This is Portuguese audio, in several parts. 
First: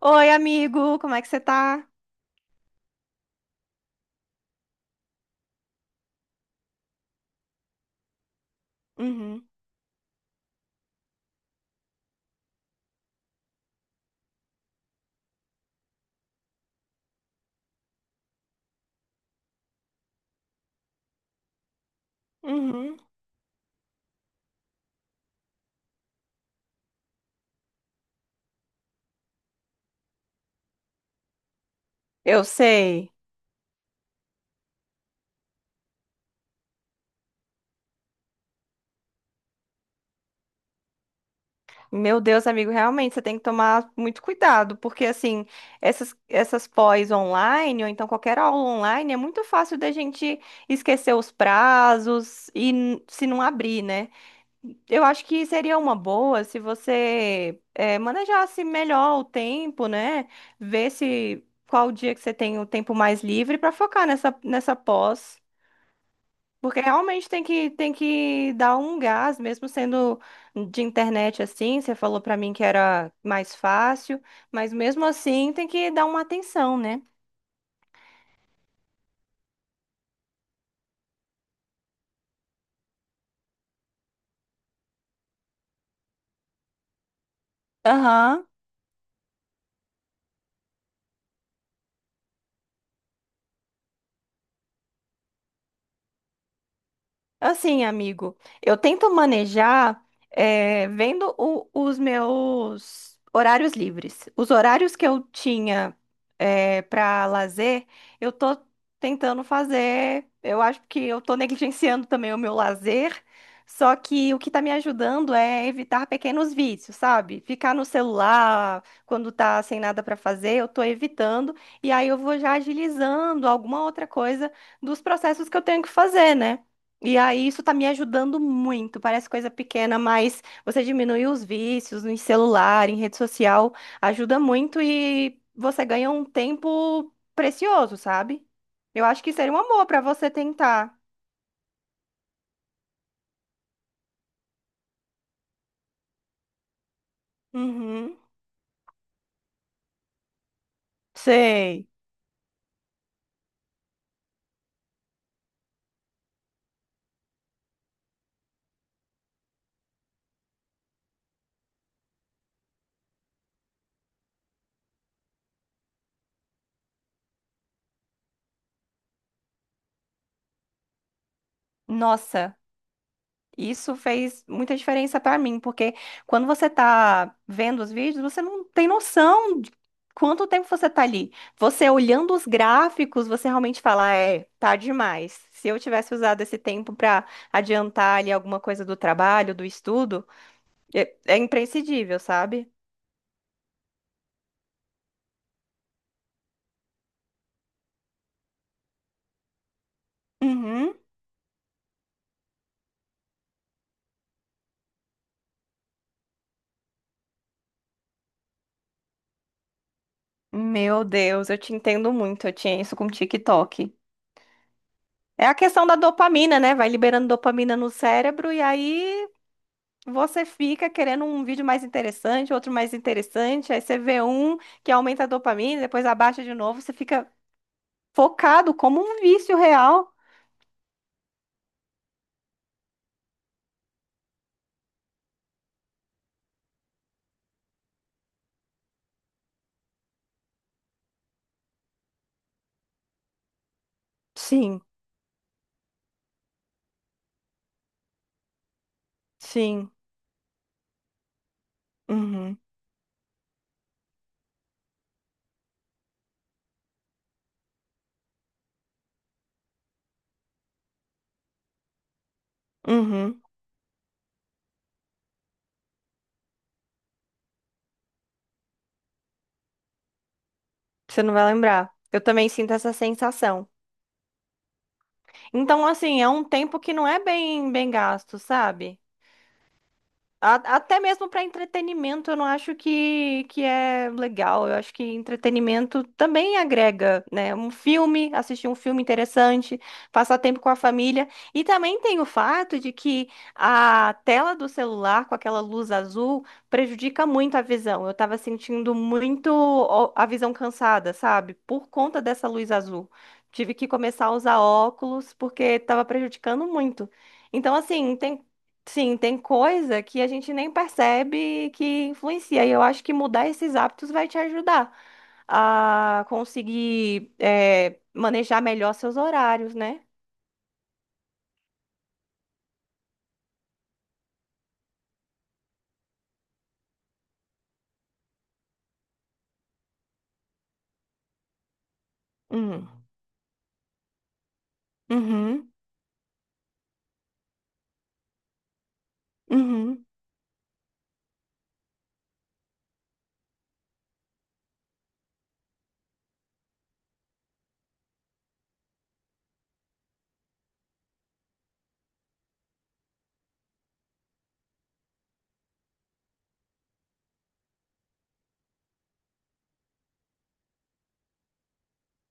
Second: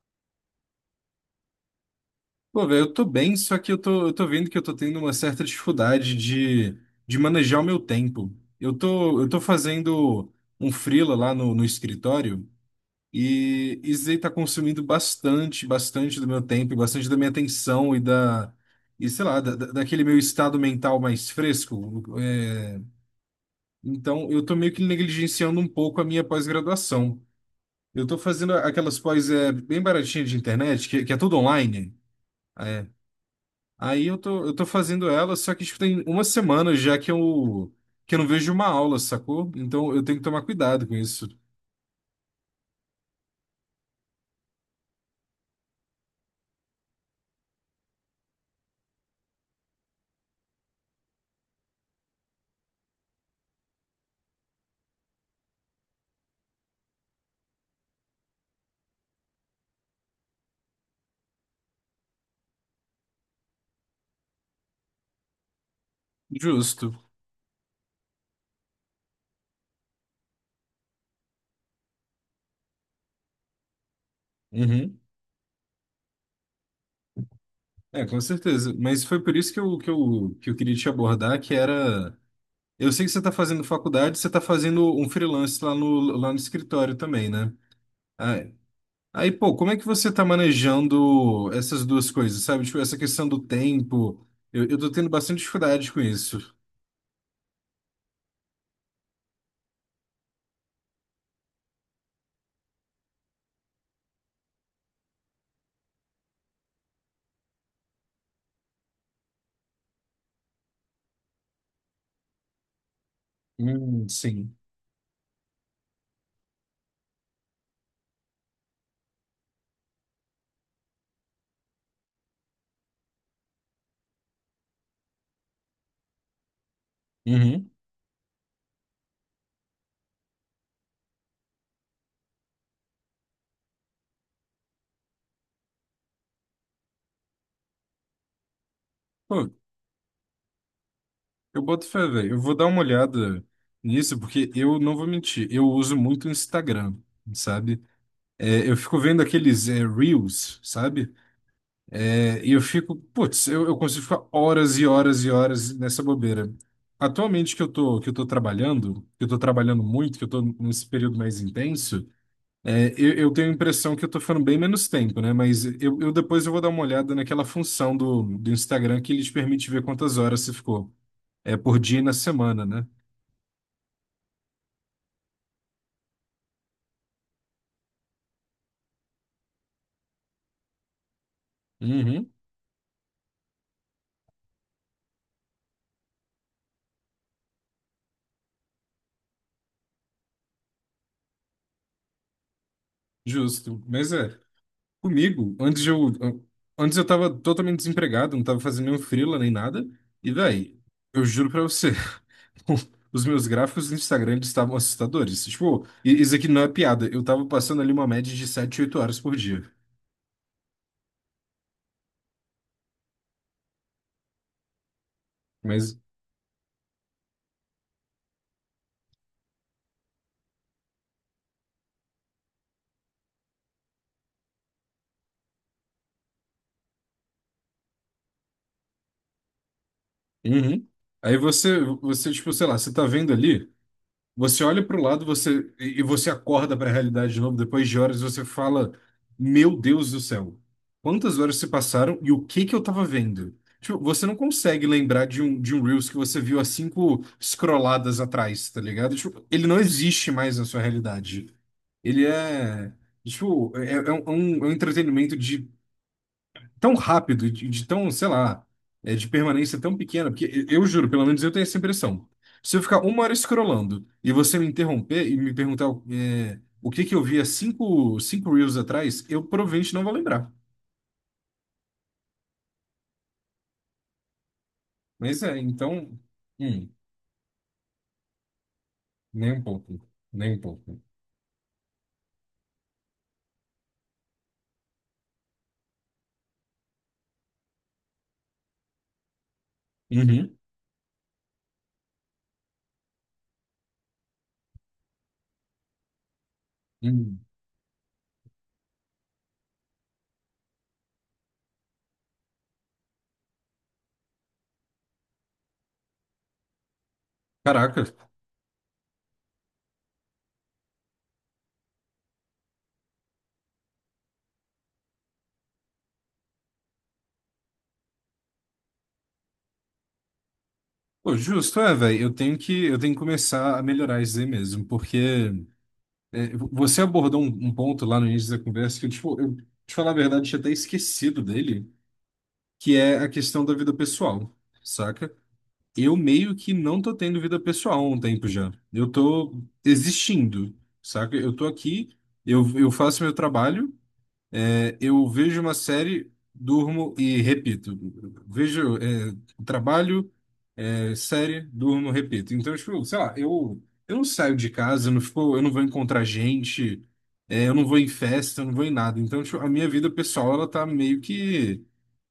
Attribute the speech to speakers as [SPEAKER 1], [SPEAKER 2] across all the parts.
[SPEAKER 1] Oi, amigo, como é que você tá?
[SPEAKER 2] Pô, velho, eu tô bem, só que eu tô vendo que eu tô tendo uma certa dificuldade de manejar o meu tempo. Eu tô
[SPEAKER 1] Uhum,
[SPEAKER 2] fazendo um freela lá no escritório, e isso aí tá consumindo bastante, bastante do meu tempo, e bastante da minha atenção e sei lá, daquele meu estado mental mais fresco. É,
[SPEAKER 1] uhum.
[SPEAKER 2] então, eu tô meio que negligenciando um pouco a minha pós-graduação. Eu tô fazendo aquelas pós, é, bem baratinhas de internet, que é tudo online.
[SPEAKER 1] Eu
[SPEAKER 2] É,
[SPEAKER 1] sei.
[SPEAKER 2] aí eu tô fazendo ela, só que tipo, tem uma semana já que eu não vejo uma aula, sacou? Então eu tenho que tomar cuidado com isso.
[SPEAKER 1] Meu Deus, amigo, realmente você tem que tomar muito cuidado, porque assim, essas pós online, ou então qualquer aula online, é muito fácil da gente esquecer os prazos e se não abrir, né? Eu acho que seria uma boa se você manejasse melhor o tempo, né? Ver se qual dia que você tem o tempo mais livre para focar nessa pós. Porque
[SPEAKER 2] Justo.
[SPEAKER 1] realmente tem que dar um gás, mesmo sendo de internet assim. Você falou pra mim que era mais fácil, mas
[SPEAKER 2] Uhum.
[SPEAKER 1] mesmo assim tem que dar uma atenção, né?
[SPEAKER 2] É, com certeza. Mas foi por isso que eu queria te abordar, que era. Eu sei que você está fazendo faculdade, você está fazendo um freelance lá no escritório também, né?
[SPEAKER 1] Aham.
[SPEAKER 2] Aí, aí, pô, como é que você está manejando essas duas coisas, sabe? Tipo, essa questão do tempo. Eu tô tendo bastante dificuldade com isso.
[SPEAKER 1] Assim, amigo, eu tento manejar vendo os meus horários livres. Os horários que eu tinha para lazer, eu tô tentando fazer. Eu acho que eu tô negligenciando também o meu lazer. Só que o que
[SPEAKER 2] Sim.
[SPEAKER 1] tá me ajudando é evitar pequenos vícios, sabe? Ficar no celular quando tá sem nada para fazer, eu tô evitando. E aí eu vou já agilizando alguma outra coisa dos processos que eu tenho que fazer, né? E aí, isso
[SPEAKER 2] Uhum.
[SPEAKER 1] tá me ajudando muito. Parece coisa pequena, mas você diminui os vícios em celular, em rede social, ajuda muito e você ganha um tempo precioso, sabe? Eu acho que
[SPEAKER 2] Pô,
[SPEAKER 1] seria um amor pra você tentar.
[SPEAKER 2] eu boto fé, velho. Eu vou dar uma olhada nisso, porque eu não vou mentir, eu uso muito o Instagram, sabe?
[SPEAKER 1] Uhum.
[SPEAKER 2] É, eu fico vendo aqueles, é, Reels, sabe?
[SPEAKER 1] Sei.
[SPEAKER 2] É, e eu fico, putz, eu consigo ficar horas e horas e horas nessa bobeira. Atualmente que eu tô trabalhando, que eu tô trabalhando muito, que eu tô nesse período mais intenso, é, eu tenho a impressão que eu tô ficando bem menos tempo, né? Mas eu depois eu vou dar uma olhada naquela função do Instagram que ele te permite ver quantas horas você ficou. É por dia e na
[SPEAKER 1] Nossa.
[SPEAKER 2] semana, né?
[SPEAKER 1] Isso fez muita diferença pra mim, porque quando você tá vendo os vídeos, você não tem noção de quanto tempo você tá ali. Você
[SPEAKER 2] Uhum,
[SPEAKER 1] olhando os gráficos, você realmente fala, é, tá demais. Se eu tivesse usado esse tempo pra adiantar ali alguma coisa do trabalho, do estudo, é, é imprescindível, sabe?
[SPEAKER 2] justo. Mas é, comigo, antes eu tava totalmente desempregado, não tava fazendo nenhum freela nem nada. E, véi,
[SPEAKER 1] Uhum.
[SPEAKER 2] eu juro pra você, os meus gráficos no Instagram eles estavam assustadores. Tipo, isso aqui não é piada. Eu tava passando ali uma média de 7 8 horas por dia.
[SPEAKER 1] Meu Deus, eu te entendo muito. Eu tinha isso com o TikTok. É a questão da
[SPEAKER 2] Mas,
[SPEAKER 1] dopamina, né? Vai liberando dopamina no cérebro e aí você fica querendo um vídeo mais interessante, outro mais interessante, aí você vê um que aumenta a dopamina, depois abaixa de novo, você fica focado como um vício real.
[SPEAKER 2] uhum. Aí você, tipo, sei lá, você tá vendo ali. Você olha para o lado, você e você acorda para a realidade de novo depois de horas, e você fala: "Meu Deus do céu. Quantas horas se passaram e o que que eu tava vendo?" Tipo, você não
[SPEAKER 1] Sim,
[SPEAKER 2] consegue lembrar de um Reels que você viu há cinco scrolladas atrás, tá ligado? Tipo, ele não
[SPEAKER 1] sim.
[SPEAKER 2] existe mais na sua realidade. Ele
[SPEAKER 1] Uhum,
[SPEAKER 2] é tipo, é, é um entretenimento de tão rápido, e de tão, sei lá, é, de permanência tão pequena, porque eu juro, pelo menos eu tenho essa impressão. Se eu ficar uma hora
[SPEAKER 1] uhum.
[SPEAKER 2] scrollando e você me interromper e me perguntar, é, o que que eu vi há cinco reels atrás, eu provavelmente não vou lembrar.
[SPEAKER 1] Você não vai lembrar. Eu também sinto essa sensação.
[SPEAKER 2] Mas é,
[SPEAKER 1] Então,
[SPEAKER 2] então,
[SPEAKER 1] assim, é um tempo
[SPEAKER 2] hum,
[SPEAKER 1] que não é bem, bem gasto, sabe?
[SPEAKER 2] nem um pouco, nem um pouco.
[SPEAKER 1] Até mesmo para entretenimento, eu não acho que é legal. Eu acho que entretenimento também agrega, né? Um filme, assistir um filme interessante, passar
[SPEAKER 2] Uhum,
[SPEAKER 1] tempo com a família. E também tem o fato de que a tela do celular, com aquela luz azul, prejudica
[SPEAKER 2] uhum.
[SPEAKER 1] muito a visão. Eu estava sentindo muito ó, a visão cansada, sabe? Por conta dessa luz azul. Tive que começar a usar óculos porque estava prejudicando muito. Então, assim,
[SPEAKER 2] Caraca.
[SPEAKER 1] tem. Sim, tem coisa que a gente nem percebe que influencia. E eu acho que mudar esses hábitos vai te ajudar a conseguir manejar melhor seus horários, né?
[SPEAKER 2] Pô, justo, é, velho, eu tenho que começar a melhorar isso aí mesmo, porque é, você abordou um ponto lá no início da conversa que eu, tipo, te falar a verdade, tinha até esquecido dele,
[SPEAKER 1] Hum.
[SPEAKER 2] que é a questão da vida pessoal, saca?
[SPEAKER 1] Uhum,
[SPEAKER 2] Eu meio que não tô tendo vida pessoal há um tempo já. Eu tô
[SPEAKER 1] uhum,
[SPEAKER 2] existindo, saca? Eu tô aqui, eu faço meu trabalho, é, eu vejo uma série, durmo e repito. Vejo, é, trabalho, é, série, durmo, repito. Então, tipo, sei lá, eu não saio de casa, eu não fico, eu não vou encontrar gente, é, eu não vou em festa, eu não vou em nada. Então, tipo, a minha vida pessoal, ela tá meio que,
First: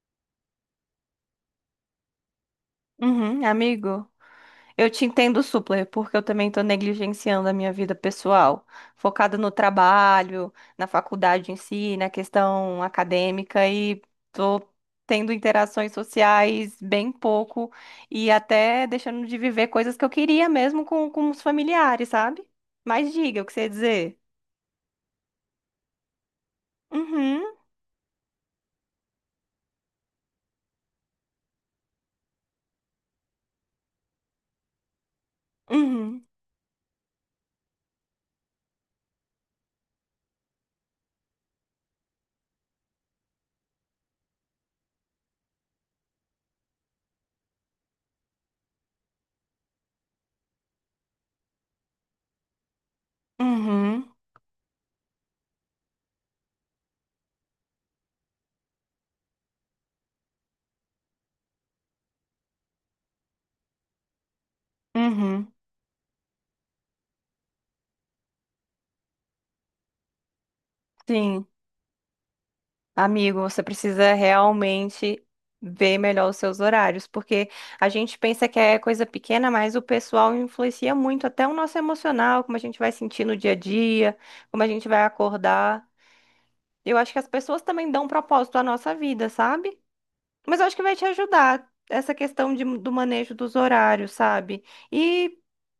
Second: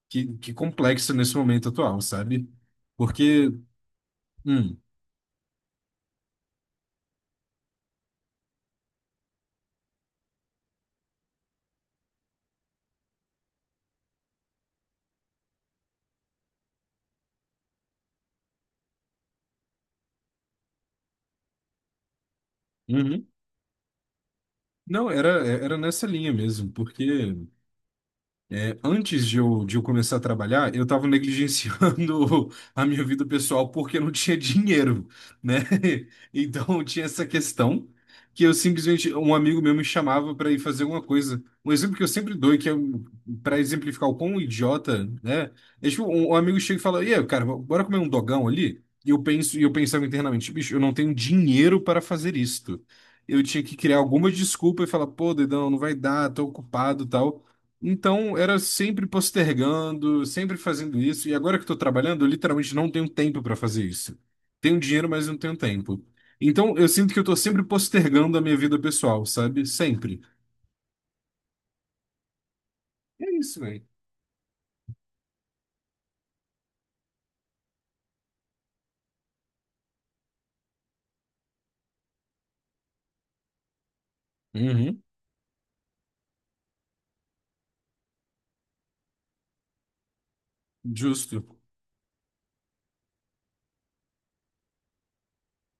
[SPEAKER 2] que, que complexa nesse momento atual, sabe?
[SPEAKER 1] uhum, uhum.
[SPEAKER 2] Porque,
[SPEAKER 1] Amigo,
[SPEAKER 2] hum,
[SPEAKER 1] eu te entendo super, porque eu também estou negligenciando a minha vida pessoal, focada no trabalho, na faculdade em si, na questão acadêmica e estou tendo interações sociais bem pouco e até deixando de viver coisas que eu queria mesmo com os familiares, sabe? Mas
[SPEAKER 2] uhum.
[SPEAKER 1] diga o que você ia dizer.
[SPEAKER 2] Não, era, era nessa linha mesmo, porque
[SPEAKER 1] Uhum,
[SPEAKER 2] é, antes de eu começar a trabalhar, eu estava negligenciando a minha vida pessoal porque não tinha dinheiro, né?
[SPEAKER 1] uhum,
[SPEAKER 2] Então tinha essa questão que eu simplesmente, um amigo meu me chamava para ir fazer alguma coisa. Um exemplo que eu sempre dou, e que é para exemplificar o quão idiota, né? É tipo, um amigo chega e fala: "E aí, cara, bora comer um dogão ali?" E e eu pensava internamente, bicho, eu não tenho dinheiro para fazer isto. Eu tinha que criar
[SPEAKER 1] uhum,
[SPEAKER 2] alguma desculpa e falar, pô, dedão, não vai dar, tô ocupado, e tal. Então, era sempre postergando, sempre fazendo isso. E agora que estou trabalhando, eu literalmente não tenho tempo para fazer isso. Tenho dinheiro, mas não
[SPEAKER 1] uhum.
[SPEAKER 2] tenho tempo. Então, eu sinto que eu estou sempre postergando a minha vida pessoal, sabe? Sempre.
[SPEAKER 1] Sim.
[SPEAKER 2] É
[SPEAKER 1] Amigo,
[SPEAKER 2] isso,
[SPEAKER 1] você
[SPEAKER 2] velho.
[SPEAKER 1] precisa realmente ver melhor os seus horários, porque a gente pensa que é coisa pequena, mas o pessoal influencia muito até o nosso emocional, como a gente vai sentir no dia a dia, como a gente
[SPEAKER 2] Uhum.
[SPEAKER 1] vai acordar. Eu acho que as pessoas também dão propósito à nossa vida, sabe? Mas eu acho que vai te
[SPEAKER 2] Justo.
[SPEAKER 1] ajudar essa questão do manejo dos horários, sabe? E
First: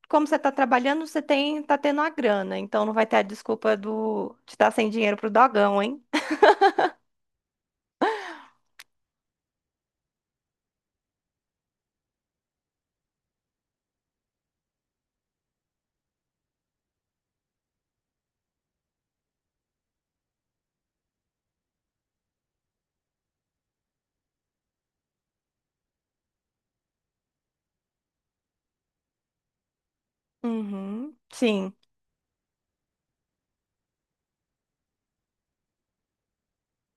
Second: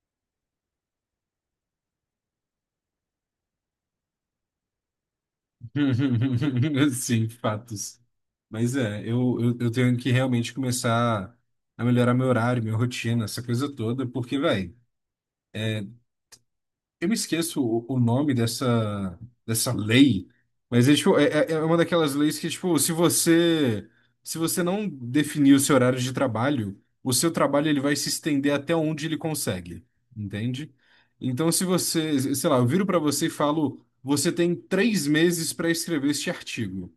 [SPEAKER 1] como você está trabalhando, você tem, tá tendo a grana, então não vai ter a desculpa do, de estar sem dinheiro pro dogão, hein?
[SPEAKER 2] Sim, fatos. Mas é, eu tenho que realmente começar a melhorar meu horário, minha rotina, essa coisa toda, porque, velho. Eu me esqueço o nome dessa lei, mas é, tipo, é uma daquelas leis que, tipo, se você não definir o seu horário de trabalho, o seu trabalho ele vai se estender até onde ele consegue, entende?
[SPEAKER 1] Uhum,
[SPEAKER 2] Então, se
[SPEAKER 1] sim.
[SPEAKER 2] você, sei lá, eu viro para você e falo, você tem 3 meses para escrever este artigo.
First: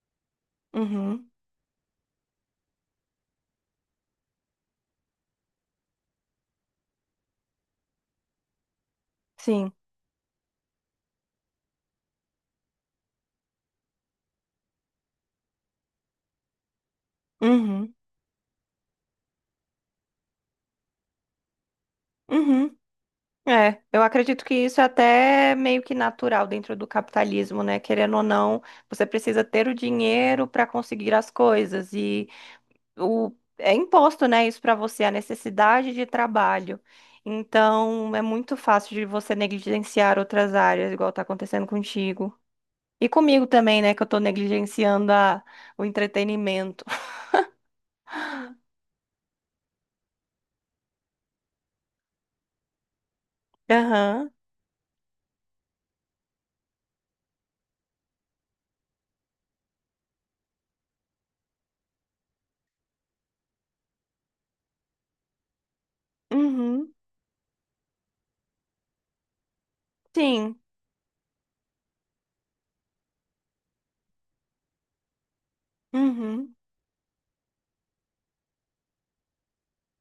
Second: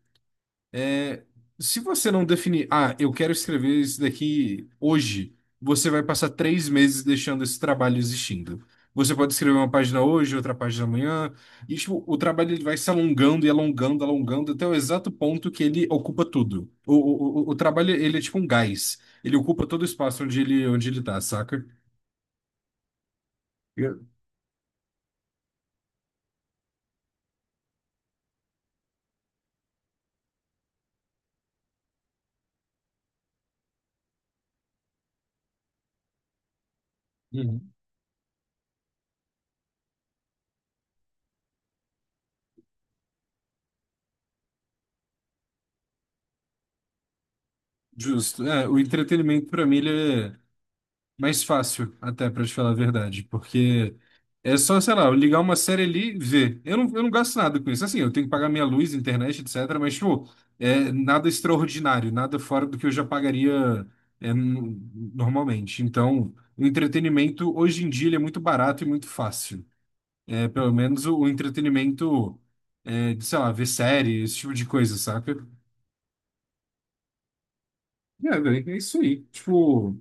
[SPEAKER 2] É,
[SPEAKER 1] Uhum,
[SPEAKER 2] se você não definir, ah, eu quero escrever isso daqui hoje, você vai passar 3 meses deixando esse trabalho existindo. Você pode escrever uma
[SPEAKER 1] sim.
[SPEAKER 2] página hoje, outra página amanhã, e tipo, o trabalho ele vai se alongando e alongando, alongando, até o exato ponto que ele ocupa tudo. O trabalho,
[SPEAKER 1] Uhum,
[SPEAKER 2] ele é tipo um gás. Ele ocupa todo o espaço onde ele tá, saca?
[SPEAKER 1] uhum. É, eu
[SPEAKER 2] Eu-
[SPEAKER 1] acredito que isso é até meio que natural dentro do capitalismo, né? Querendo ou não, você precisa ter o dinheiro para conseguir as coisas e o é imposto, né, isso para você, a necessidade de trabalho.
[SPEAKER 2] Uhum.
[SPEAKER 1] Então, é muito fácil de você negligenciar outras áreas, igual tá acontecendo contigo. E comigo também, né, que eu tô negligenciando a, o entretenimento.
[SPEAKER 2] Justo. É, o entretenimento, pra mim, ele é mais fácil, até, pra te falar a verdade, porque
[SPEAKER 1] Aham.
[SPEAKER 2] é só, sei lá, eu ligar uma série ali e ver. Eu não gasto nada com isso. Assim, eu tenho que pagar minha luz, internet, etc. Mas, tipo, é nada extraordinário, nada fora do que eu já pagaria, é, normalmente. Então, o
[SPEAKER 1] Uhum.
[SPEAKER 2] entretenimento, hoje em dia, ele é muito barato e muito fácil. É,
[SPEAKER 1] Sim.
[SPEAKER 2] pelo menos o entretenimento, é, de, sei lá, ver série, esse tipo de coisa, saca?
[SPEAKER 1] Uhum.
[SPEAKER 2] É, velho, é isso aí. Tipo,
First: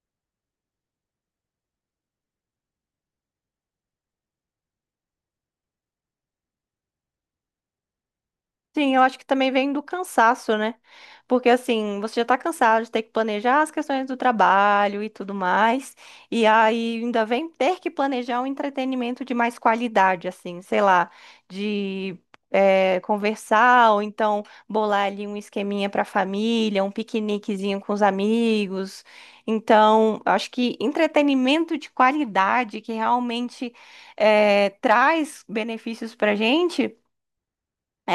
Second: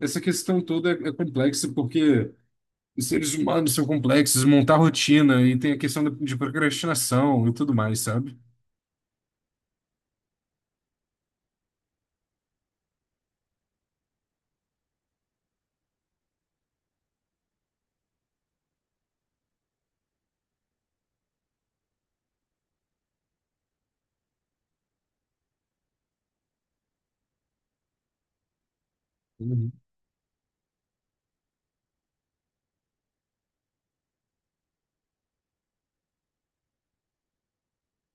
[SPEAKER 2] essa questão toda é, é complexa porque os seres humanos são complexos, montar rotina e tem a questão de procrastinação e tudo mais, sabe?
[SPEAKER 1] Sim, eu acho que também vem do cansaço, né? Porque assim, você já tá cansado de ter que planejar as questões do trabalho e tudo mais, e aí ainda vem ter que planejar um entretenimento de mais qualidade, assim, sei lá, de conversar, ou então bolar ali um esqueminha pra família, um piqueniquezinho com os amigos.
[SPEAKER 2] Uhum.
[SPEAKER 1] Então, eu acho que entretenimento de qualidade que realmente traz benefícios pra gente. É,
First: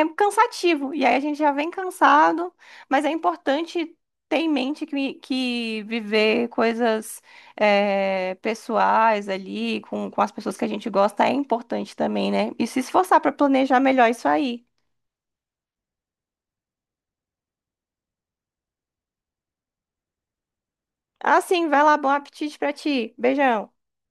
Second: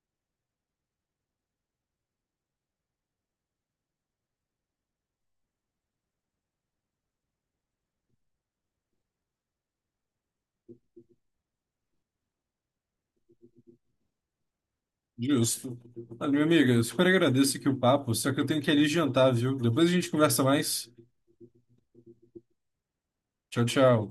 [SPEAKER 1] é, é cansativo, e aí a gente já vem cansado, mas é importante ter em mente que viver coisas é, pessoais ali, com as pessoas que a gente gosta, é importante também, né? E se esforçar para planejar melhor isso aí.
[SPEAKER 2] Justo. Olha, minha amiga, eu super agradeço aqui o papo, só que eu tenho que ir ali jantar, viu? Depois a gente conversa mais.
[SPEAKER 1] Ah, sim, vai lá, bom apetite para ti.
[SPEAKER 2] Tchau,
[SPEAKER 1] Beijão.
[SPEAKER 2] tchau.